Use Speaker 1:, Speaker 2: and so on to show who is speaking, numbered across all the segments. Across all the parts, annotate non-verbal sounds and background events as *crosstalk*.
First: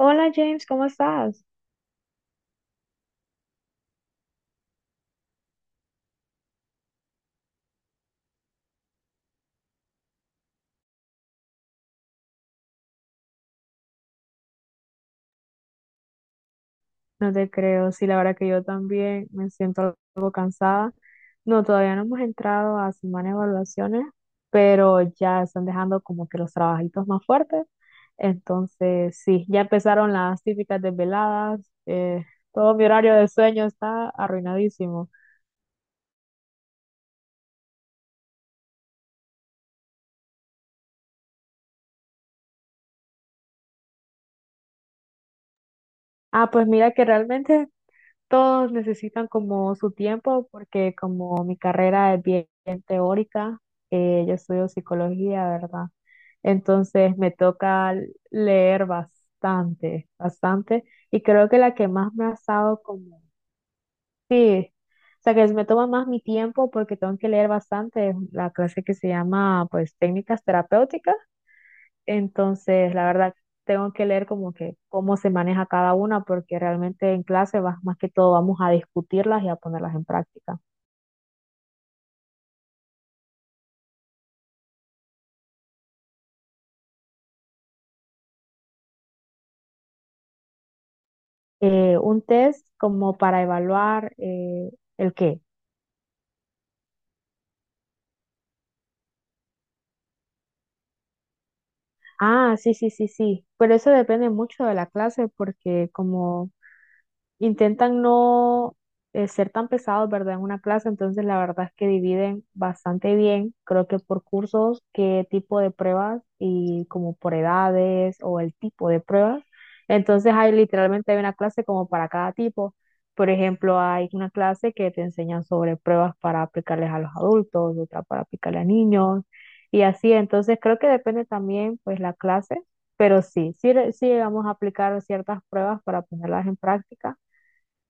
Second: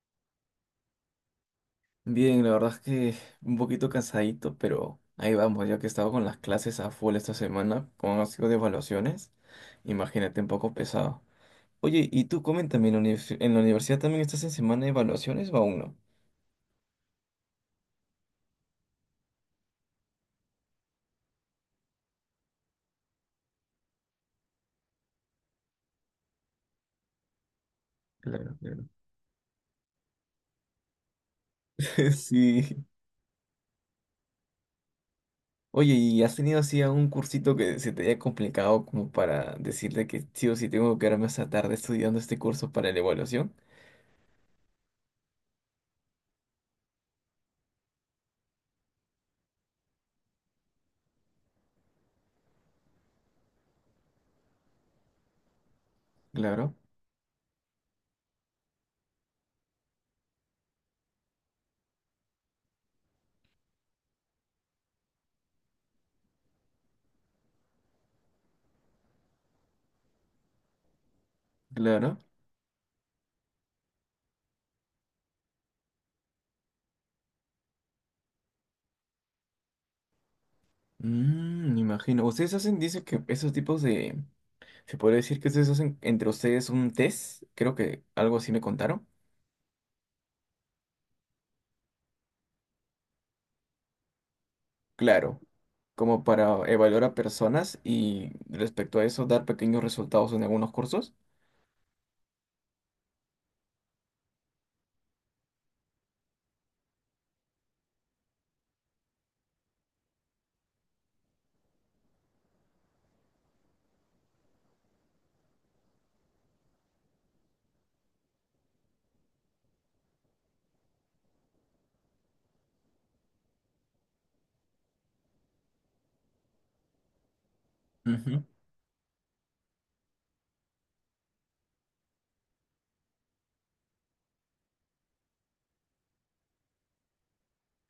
Speaker 1: Hola James, ¿cómo estás?
Speaker 2: Bien, la verdad es que un poquito cansadito, pero ahí vamos, ya que he estado con las clases a full esta semana, como han sido de evaluaciones, imagínate un poco pesado. Oye, y tú coméntame, en la universidad también estás en semana de evaluaciones o aún no?
Speaker 1: No te creo, sí, la verdad que yo también me siento algo cansada. No, todavía no hemos entrado a semana de evaluaciones, pero ya están dejando como que los trabajitos más fuertes.
Speaker 2: Claro, claro.
Speaker 1: Entonces, sí, ya empezaron las típicas desveladas.
Speaker 2: *laughs*
Speaker 1: Todo mi
Speaker 2: Sí.
Speaker 1: horario de sueño está arruinadísimo.
Speaker 2: Oye, ¿y has tenido así algún cursito que se te haya complicado como para decirle que sí o sí tengo que quedarme hasta tarde estudiando este curso para la evaluación?
Speaker 1: Ah, pues mira que realmente todos necesitan como su tiempo porque como mi carrera es bien, bien teórica, yo estudio psicología, ¿verdad?
Speaker 2: Claro,
Speaker 1: Entonces me toca leer bastante, bastante y creo que la que más me ha estado como, sí, o sea que me toma más mi tiempo porque tengo que leer bastante, es la clase que se llama pues técnicas terapéuticas.
Speaker 2: claro.
Speaker 1: Entonces, la verdad, tengo que leer como que cómo se maneja cada una, porque realmente en clase más que todo vamos a discutirlas y a ponerlas en práctica.
Speaker 2: Mm, me imagino. Ustedes hacen, dice que esos tipos de Se podría decir que ustedes hacen entre ustedes un test, creo que algo así me contaron.
Speaker 1: Un test como para evaluar el
Speaker 2: Claro,
Speaker 1: qué.
Speaker 2: como para evaluar a personas y respecto a eso dar pequeños resultados en algunos cursos.
Speaker 1: Ah, sí, sí, sí, sí. Pero eso depende mucho de la clase, porque como intentan no ser tan pesados, ¿verdad? En una clase, entonces la verdad es que dividen bastante bien, creo que por cursos, qué tipo de pruebas y como por edades o el tipo de pruebas. Entonces hay literalmente hay una clase como para cada tipo. Por ejemplo, hay una clase que te enseñan sobre pruebas para aplicarles a los adultos, otra para
Speaker 2: Ujú.
Speaker 1: aplicarle a niños y así. Entonces creo que depende también pues la clase, pero sí, sí, sí llegamos a aplicar ciertas pruebas para ponerlas en práctica.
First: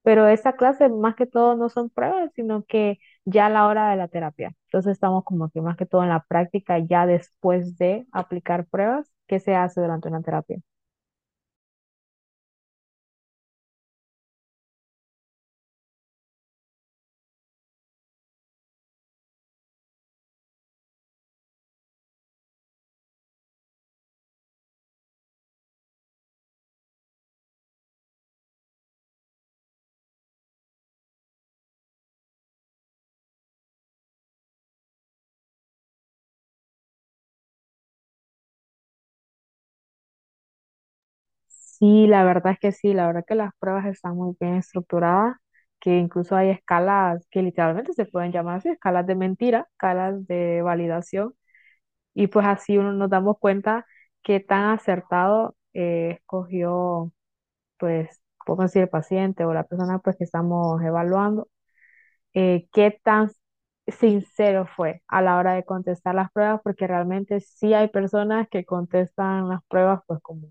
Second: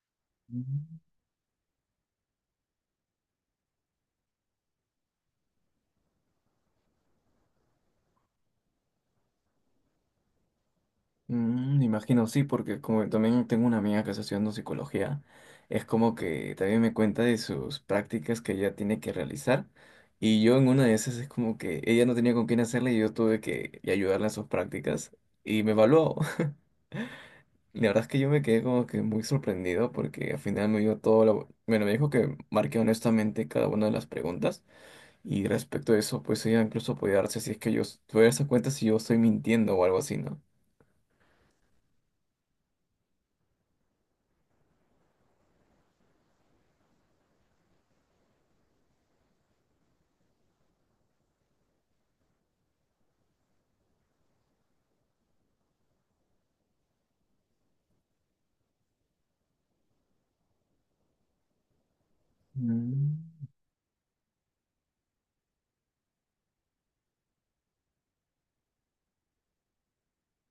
Speaker 1: Pero esta
Speaker 2: Mm.
Speaker 1: clase más que todo no son pruebas, sino que ya a la hora de la terapia. Entonces estamos como que más que todo en la práctica, ya después de aplicar pruebas, ¿qué se hace durante una terapia?
Speaker 2: Mm, me imagino, sí, porque como también tengo una amiga que está estudiando psicología, es como que también me cuenta de sus prácticas que ella tiene que realizar. Y yo en una de esas es como que ella no tenía con quién hacerla y yo tuve que ayudarla en sus prácticas y me evaluó. La verdad es que yo me quedé como que muy sorprendido porque al final me dio todo lo... Bueno, me dijo que marqué honestamente cada una de las preguntas y respecto a eso, pues ella incluso podía darse si es que yo tuve darse cuenta si yo estoy mintiendo o algo así, ¿no?
Speaker 1: Sí, la verdad es que sí, la verdad que las pruebas están muy bien estructuradas, que incluso hay escalas que literalmente se pueden llamar así, escalas de mentira, escalas de validación, y pues así uno nos damos cuenta qué tan acertado escogió, pues, podemos decir, el paciente o la persona pues que estamos evaluando, qué
Speaker 2: Mm.
Speaker 1: tan sincero fue a la hora de contestar las pruebas, porque realmente sí hay personas que contestan las pruebas pues como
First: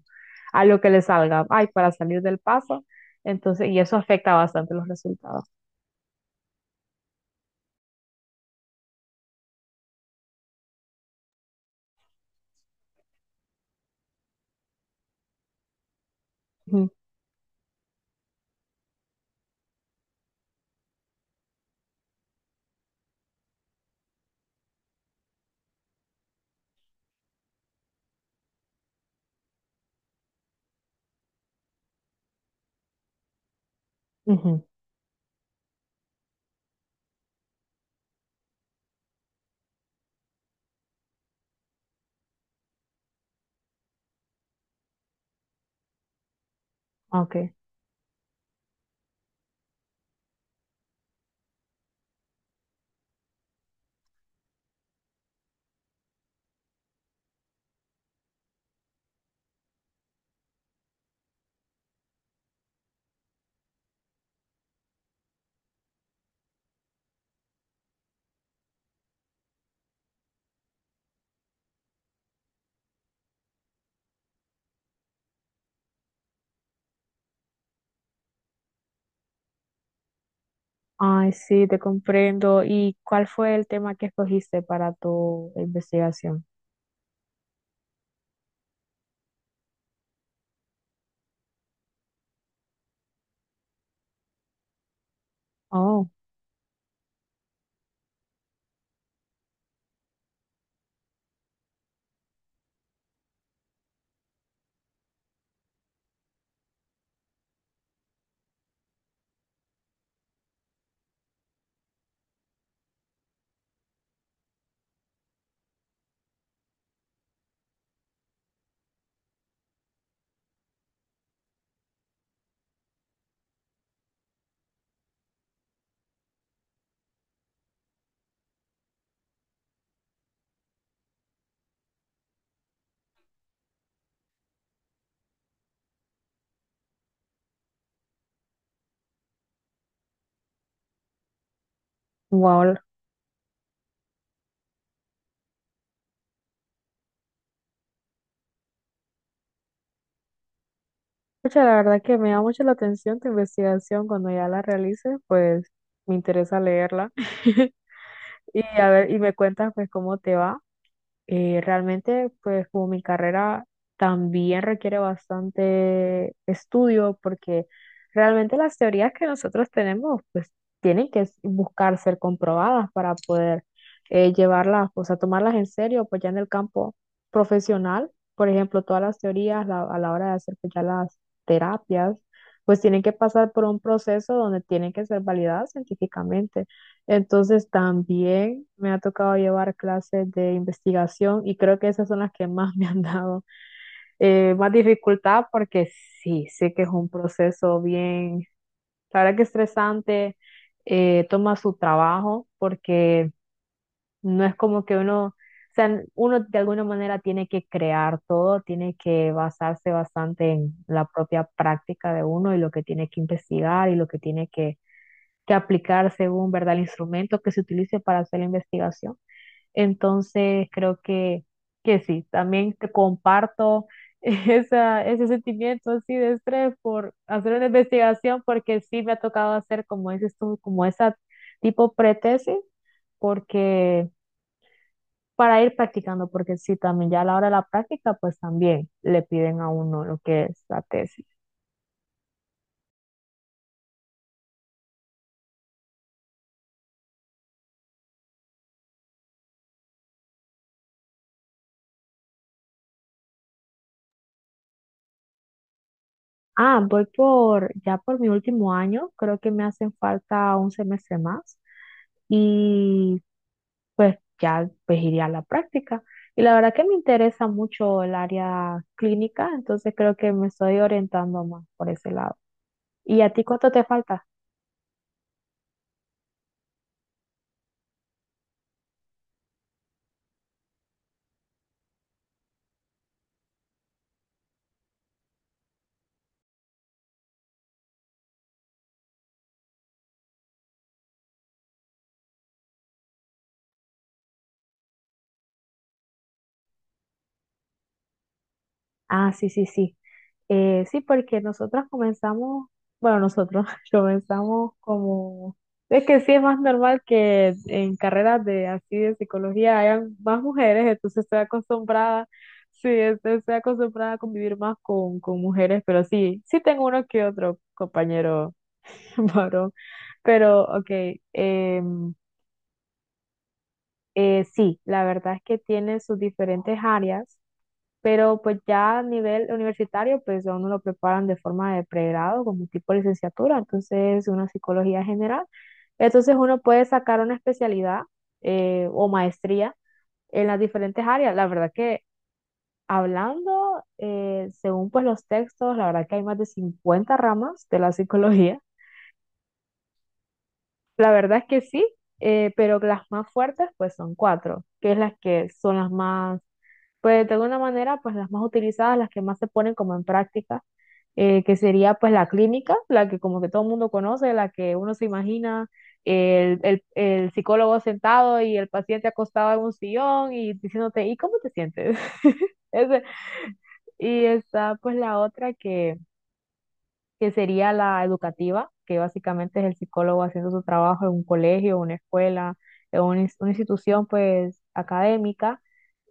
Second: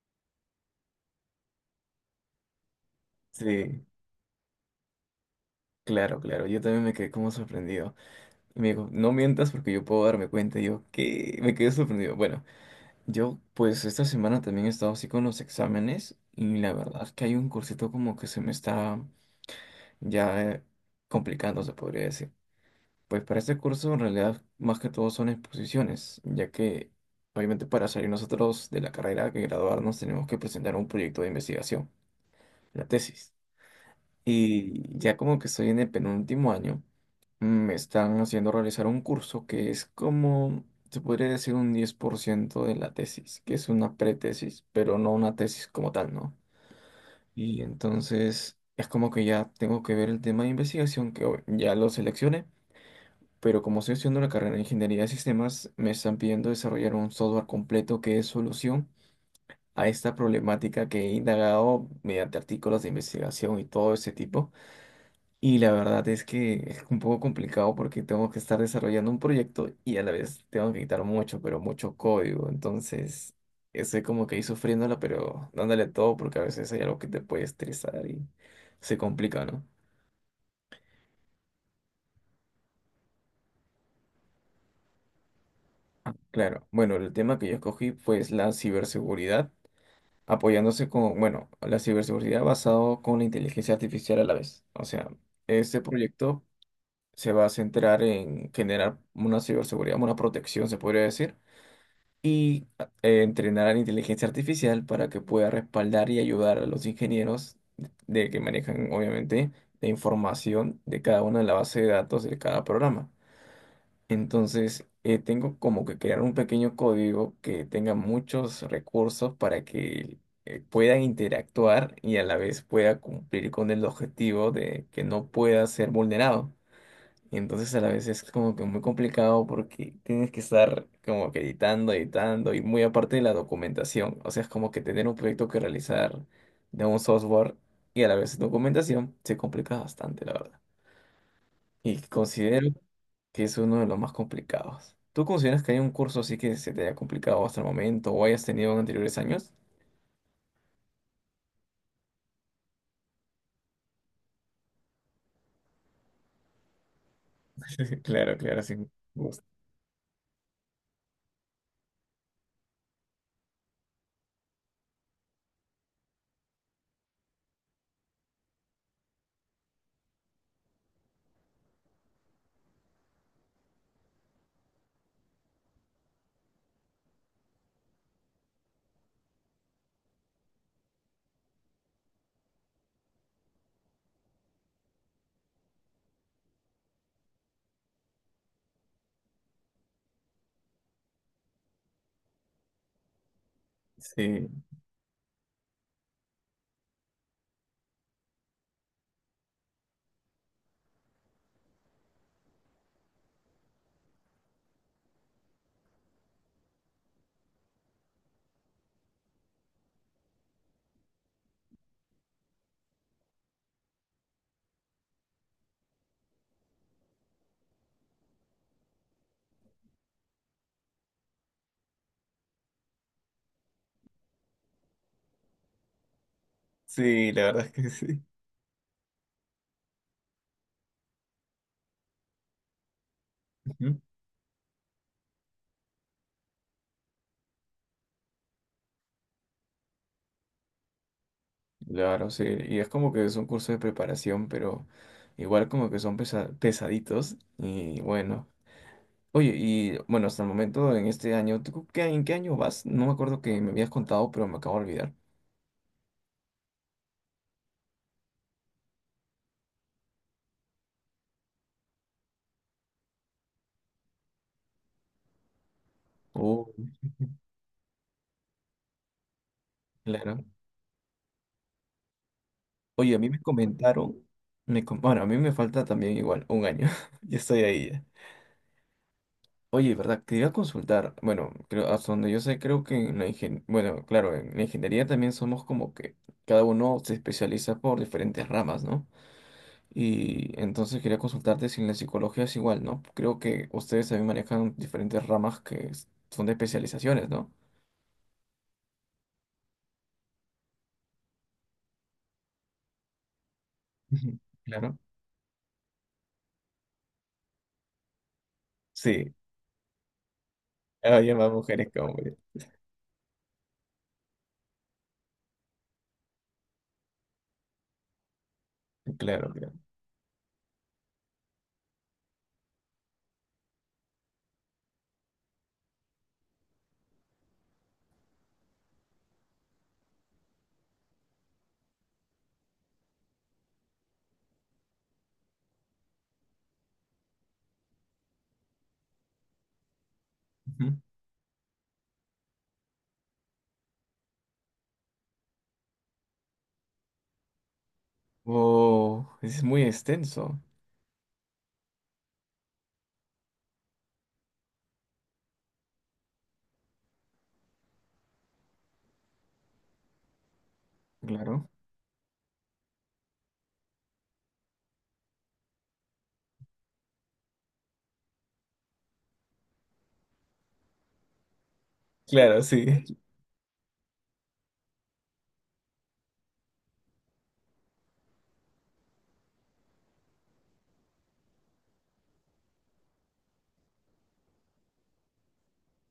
Speaker 1: a lo que les salga, ay, para salir del paso, entonces, y
Speaker 2: Sí,
Speaker 1: eso afecta bastante los resultados.
Speaker 2: claro, claro. Yo también me quedé como sorprendido. Y me dijo, no mientas porque yo puedo darme cuenta. Y yo, ¿qué? Me quedé sorprendido. Bueno, yo pues esta semana también he estado así con los exámenes y la
Speaker 1: Ujú,
Speaker 2: verdad es que hay un cursito como que se me está ya complicando, se podría decir. Pues para este curso en realidad más que todo son exposiciones, ya que obviamente para salir nosotros de la carrera que graduarnos tenemos que presentar un proyecto de investigación, la tesis.
Speaker 1: ujú,
Speaker 2: Y ya como que estoy en el penúltimo año, me están haciendo realizar un curso que es como, se podría decir un 10% de la tesis, que es una pretesis, pero no una tesis como tal, ¿no?
Speaker 1: ok.
Speaker 2: Y entonces es como que ya tengo que ver el tema de investigación que hoy ya lo seleccioné, pero como estoy haciendo la carrera de ingeniería de sistemas, me están pidiendo desarrollar un software completo que es solución a esta problemática que he indagado mediante artículos de investigación y todo ese tipo. Y la verdad es que es un poco complicado porque tengo que estar desarrollando un proyecto y a la vez tengo que quitar mucho, pero mucho código. Entonces, estoy como que ahí sufriéndola, pero dándole todo porque a veces hay algo que te puede estresar y se complica, ¿no?
Speaker 1: Ay, sí, te comprendo. ¿Y cuál fue el tema que escogiste para tu investigación?
Speaker 2: Claro, bueno, el tema que yo escogí fue la ciberseguridad, apoyándose con, bueno, la ciberseguridad basado con la inteligencia artificial a la vez. O sea, este
Speaker 1: Oh,
Speaker 2: proyecto se va a centrar en generar una ciberseguridad, una protección, se podría decir, y entrenar a la inteligencia artificial para que pueda respaldar y ayudar a los ingenieros de que manejan, obviamente, la información de cada una de la base de datos de cada programa. Entonces, tengo como que crear un pequeño código que tenga muchos recursos para que puedan interactuar y a la vez pueda cumplir con el objetivo de que no pueda ser vulnerado. Entonces, a la vez es como que muy complicado porque tienes que estar como que editando y muy aparte de la documentación. O sea, es como que tener un proyecto que realizar de un software y a la vez documentación se complica bastante, la verdad. Y considero
Speaker 1: wow.
Speaker 2: que es uno de los más complicados. ¿Tú consideras que hay un curso así que se te haya complicado hasta el momento o hayas tenido en anteriores años?
Speaker 1: Pucha, la verdad que me da mucho la atención tu investigación. Cuando ya la realices, pues me interesa leerla.
Speaker 2: *laughs* Claro, claro,
Speaker 1: Y
Speaker 2: sí.
Speaker 1: a ver, y me
Speaker 2: Gusto.
Speaker 1: cuentas pues cómo te va. Realmente pues como mi carrera también requiere bastante estudio porque realmente las teorías que nosotros tenemos pues tienen que buscar ser comprobadas para poder llevarlas, o sea, tomarlas en serio pues ya en el campo profesional. Por ejemplo, todas las teorías a la hora de hacer pues ya las terapias pues tienen que pasar por un proceso donde tienen que ser validadas científicamente. Entonces también me ha tocado llevar clases de investigación y creo que esas son las que más *laughs* me han dado
Speaker 2: Sí,
Speaker 1: más dificultad porque sí, sé que es un proceso bien, la verdad que estresante, toma su trabajo porque no es como que uno, o sea, uno de alguna manera tiene que crear todo, tiene que basarse bastante en la propia práctica de uno y lo que tiene que investigar y lo que tiene que aplicar según, ¿verdad?, el instrumento que se utilice para hacer la investigación. Entonces, creo que sí, también te comparto *laughs* esa, ese sentimiento así de estrés por
Speaker 2: sí, la
Speaker 1: hacer
Speaker 2: verdad
Speaker 1: una
Speaker 2: es que sí.
Speaker 1: investigación, porque sí me ha tocado hacer, como dices tú, como esa tipo pretesis,
Speaker 2: Ujú.
Speaker 1: porque para ir practicando, porque sí, también ya a la hora de la práctica, pues también le piden a uno lo que es la tesis.
Speaker 2: Claro, sí. Y es como que es un curso de preparación, pero igual como que son pesaditos. Y bueno. Oye, y bueno, hasta el momento en este año, ¿tú en qué año vas? No me acuerdo que me habías contado, pero me acabo de olvidar.
Speaker 1: Ah, voy por, ya por mi último año, creo que me hacen falta un semestre más y pues ya pues iré a la práctica. Y la
Speaker 2: Oh,
Speaker 1: verdad que me interesa mucho el área clínica, entonces creo que
Speaker 2: claro.
Speaker 1: me estoy orientando más por ese lado.
Speaker 2: Oye, a
Speaker 1: ¿Y
Speaker 2: mí
Speaker 1: a
Speaker 2: me
Speaker 1: ti cuánto te
Speaker 2: comentaron,
Speaker 1: falta?
Speaker 2: bueno, a mí me falta también igual un año, *laughs* ya estoy ahí ya. Oye, ¿verdad? Quería consultar, bueno, creo, hasta donde yo sé, creo que en la bueno, claro, en la ingeniería también somos como que cada uno se especializa por diferentes ramas, ¿no? Y entonces quería consultarte si en la psicología es igual, ¿no? Creo que ustedes también manejan diferentes ramas que son de especializaciones, ¿no?
Speaker 1: Ah, sí, sí, sí. Sí, porque nosotros comenzamos, bueno, nosotros *laughs*
Speaker 2: Ujú.
Speaker 1: comenzamos
Speaker 2: Claro.
Speaker 1: como, es que sí es más normal que en carreras de así de
Speaker 2: Sí,
Speaker 1: psicología hayan más mujeres, entonces
Speaker 2: había
Speaker 1: estoy
Speaker 2: más mujeres que
Speaker 1: acostumbrada,
Speaker 2: hombres.
Speaker 1: sí, este, estoy acostumbrada a convivir más con mujeres, pero sí, sí tengo uno que otro compañero *laughs*
Speaker 2: Claro, claro.
Speaker 1: varón, pero ok, em, sí, la verdad es que tiene sus diferentes áreas, pero pues ya a nivel universitario, pues a uno lo preparan de forma de pregrado, como tipo licenciatura, entonces una psicología general. Entonces uno puede sacar una especialidad, o maestría, en las
Speaker 2: Ujú.
Speaker 1: diferentes áreas. La verdad que hablando, según pues los textos, la verdad que hay más de 50 ramas de la psicología.
Speaker 2: Oh, es muy extenso.
Speaker 1: La verdad es que sí, pero las más fuertes pues son cuatro, que es las que son las más, pues de alguna manera pues las más utilizadas, las que más se ponen como en práctica, que
Speaker 2: Claro.
Speaker 1: sería pues la clínica, la que como que todo el mundo conoce, la que uno se imagina, el psicólogo sentado y el paciente acostado en un sillón y diciéndote, ¿y cómo te sientes?
Speaker 2: Claro,
Speaker 1: *laughs* Ese-
Speaker 2: sí.
Speaker 1: y está pues la otra que sería la educativa, que básicamente es el psicólogo haciendo su trabajo en un colegio, una escuela, en una, una institución pues académica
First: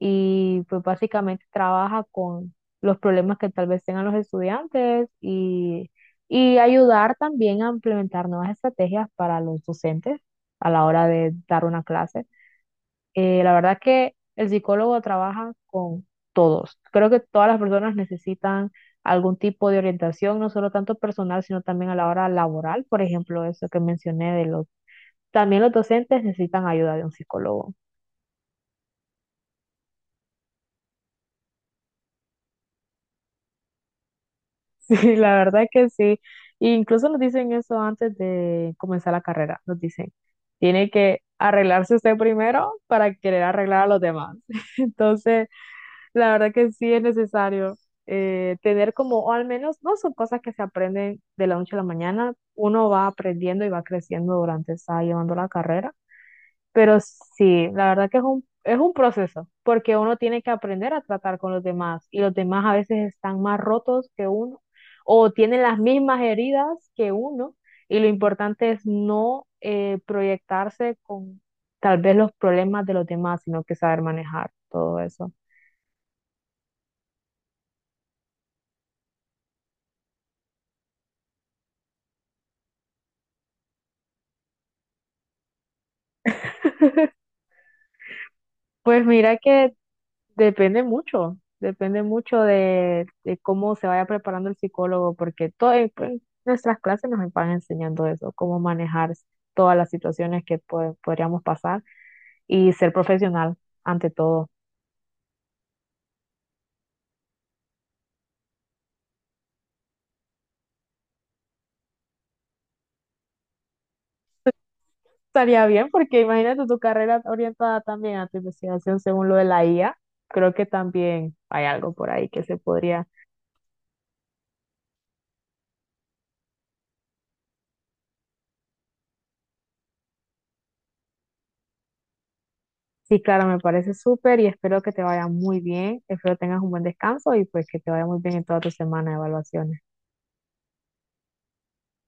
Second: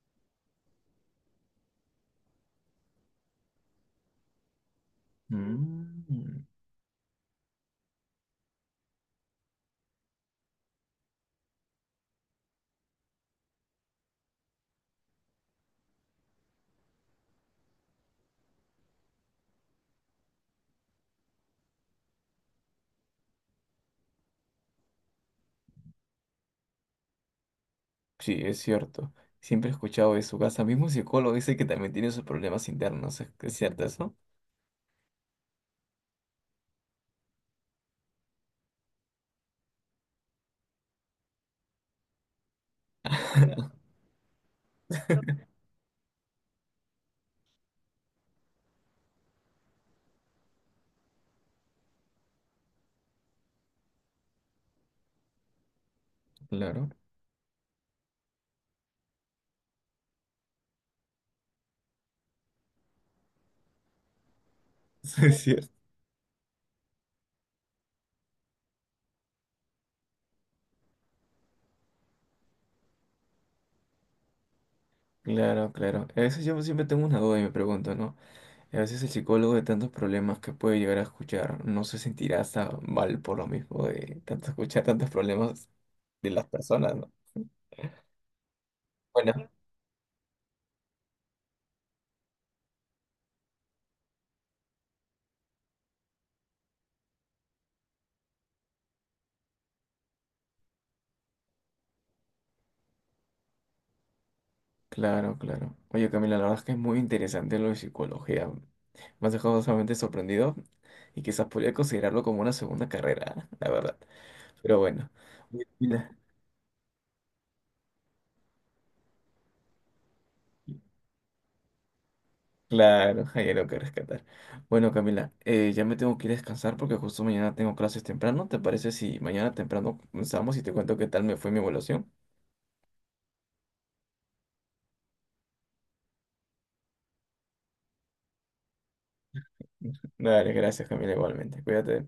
Speaker 1: y pues básicamente trabaja con los problemas que tal vez tengan los estudiantes
Speaker 2: Mm.
Speaker 1: y ayudar también a implementar nuevas estrategias para los docentes a la hora de dar una clase. La verdad que el psicólogo trabaja con todos. Creo que todas las personas necesitan algún tipo de orientación, no solo tanto personal, sino también a la hora laboral. Por ejemplo, eso que mencioné de los... También los docentes necesitan ayuda de un psicólogo. *laughs*
Speaker 2: Sí, es cierto. Siempre he escuchado eso. Hasta mismo psicólogo dice que también tiene sus problemas internos. ¿Es cierto eso?
Speaker 1: Sí, la verdad que sí. E incluso nos dicen eso antes de comenzar la carrera. Nos dicen, tiene que arreglarse usted primero para querer arreglar a los demás. *laughs* Entonces... La verdad que sí es necesario tener como, o al menos, no son cosas que se aprenden de la noche a la mañana, uno va aprendiendo y va creciendo durante, está llevando la carrera,
Speaker 2: Claro.
Speaker 1: pero sí, la verdad que es un proceso, porque uno tiene que aprender a tratar con los demás y los demás a veces están más rotos que uno
Speaker 2: *laughs* Sí,
Speaker 1: o
Speaker 2: es
Speaker 1: tienen
Speaker 2: cierto.
Speaker 1: las mismas heridas que uno y lo importante es no proyectarse con tal vez los problemas de los demás, sino que saber manejar todo eso.
Speaker 2: Claro, claro. A veces yo siempre tengo una duda y me pregunto, ¿no? A veces el psicólogo de tantos problemas que puede llegar a escuchar no se sentirá hasta mal por lo mismo de tanto escuchar tantos problemas de las personas, ¿no?
Speaker 1: Pues mira
Speaker 2: Bueno,
Speaker 1: que depende mucho, depende mucho de cómo se vaya preparando el psicólogo, porque todo, en nuestras clases nos van enseñando eso, cómo manejar todas las situaciones que podríamos pasar y ser profesional ante todo.
Speaker 2: claro, claro. Oye, Camila, la verdad es que es muy interesante lo de psicología. Me has dejado sumamente sorprendido y quizás podría considerarlo como una segunda carrera, *laughs* ¿eh? La verdad. Pero bueno, oye,
Speaker 1: Estaría bien,
Speaker 2: Camila,
Speaker 1: porque imagínate tu carrera orientada también a tu investigación según lo de la IA. Creo que también hay algo por ahí que se podría.
Speaker 2: claro, *laughs* hay algo que rescatar. Bueno, Camila, ya me tengo que ir a descansar porque justo mañana tengo clases temprano. ¿Te parece si mañana temprano comenzamos y te cuento qué tal me fue mi evaluación?
Speaker 1: Sí, claro, me parece súper y espero que te vaya muy bien, espero tengas un buen descanso y pues que te vaya muy bien en toda tu semana de evaluaciones.
Speaker 2: *laughs* Dale, gracias, Camila, igualmente. Cuídate.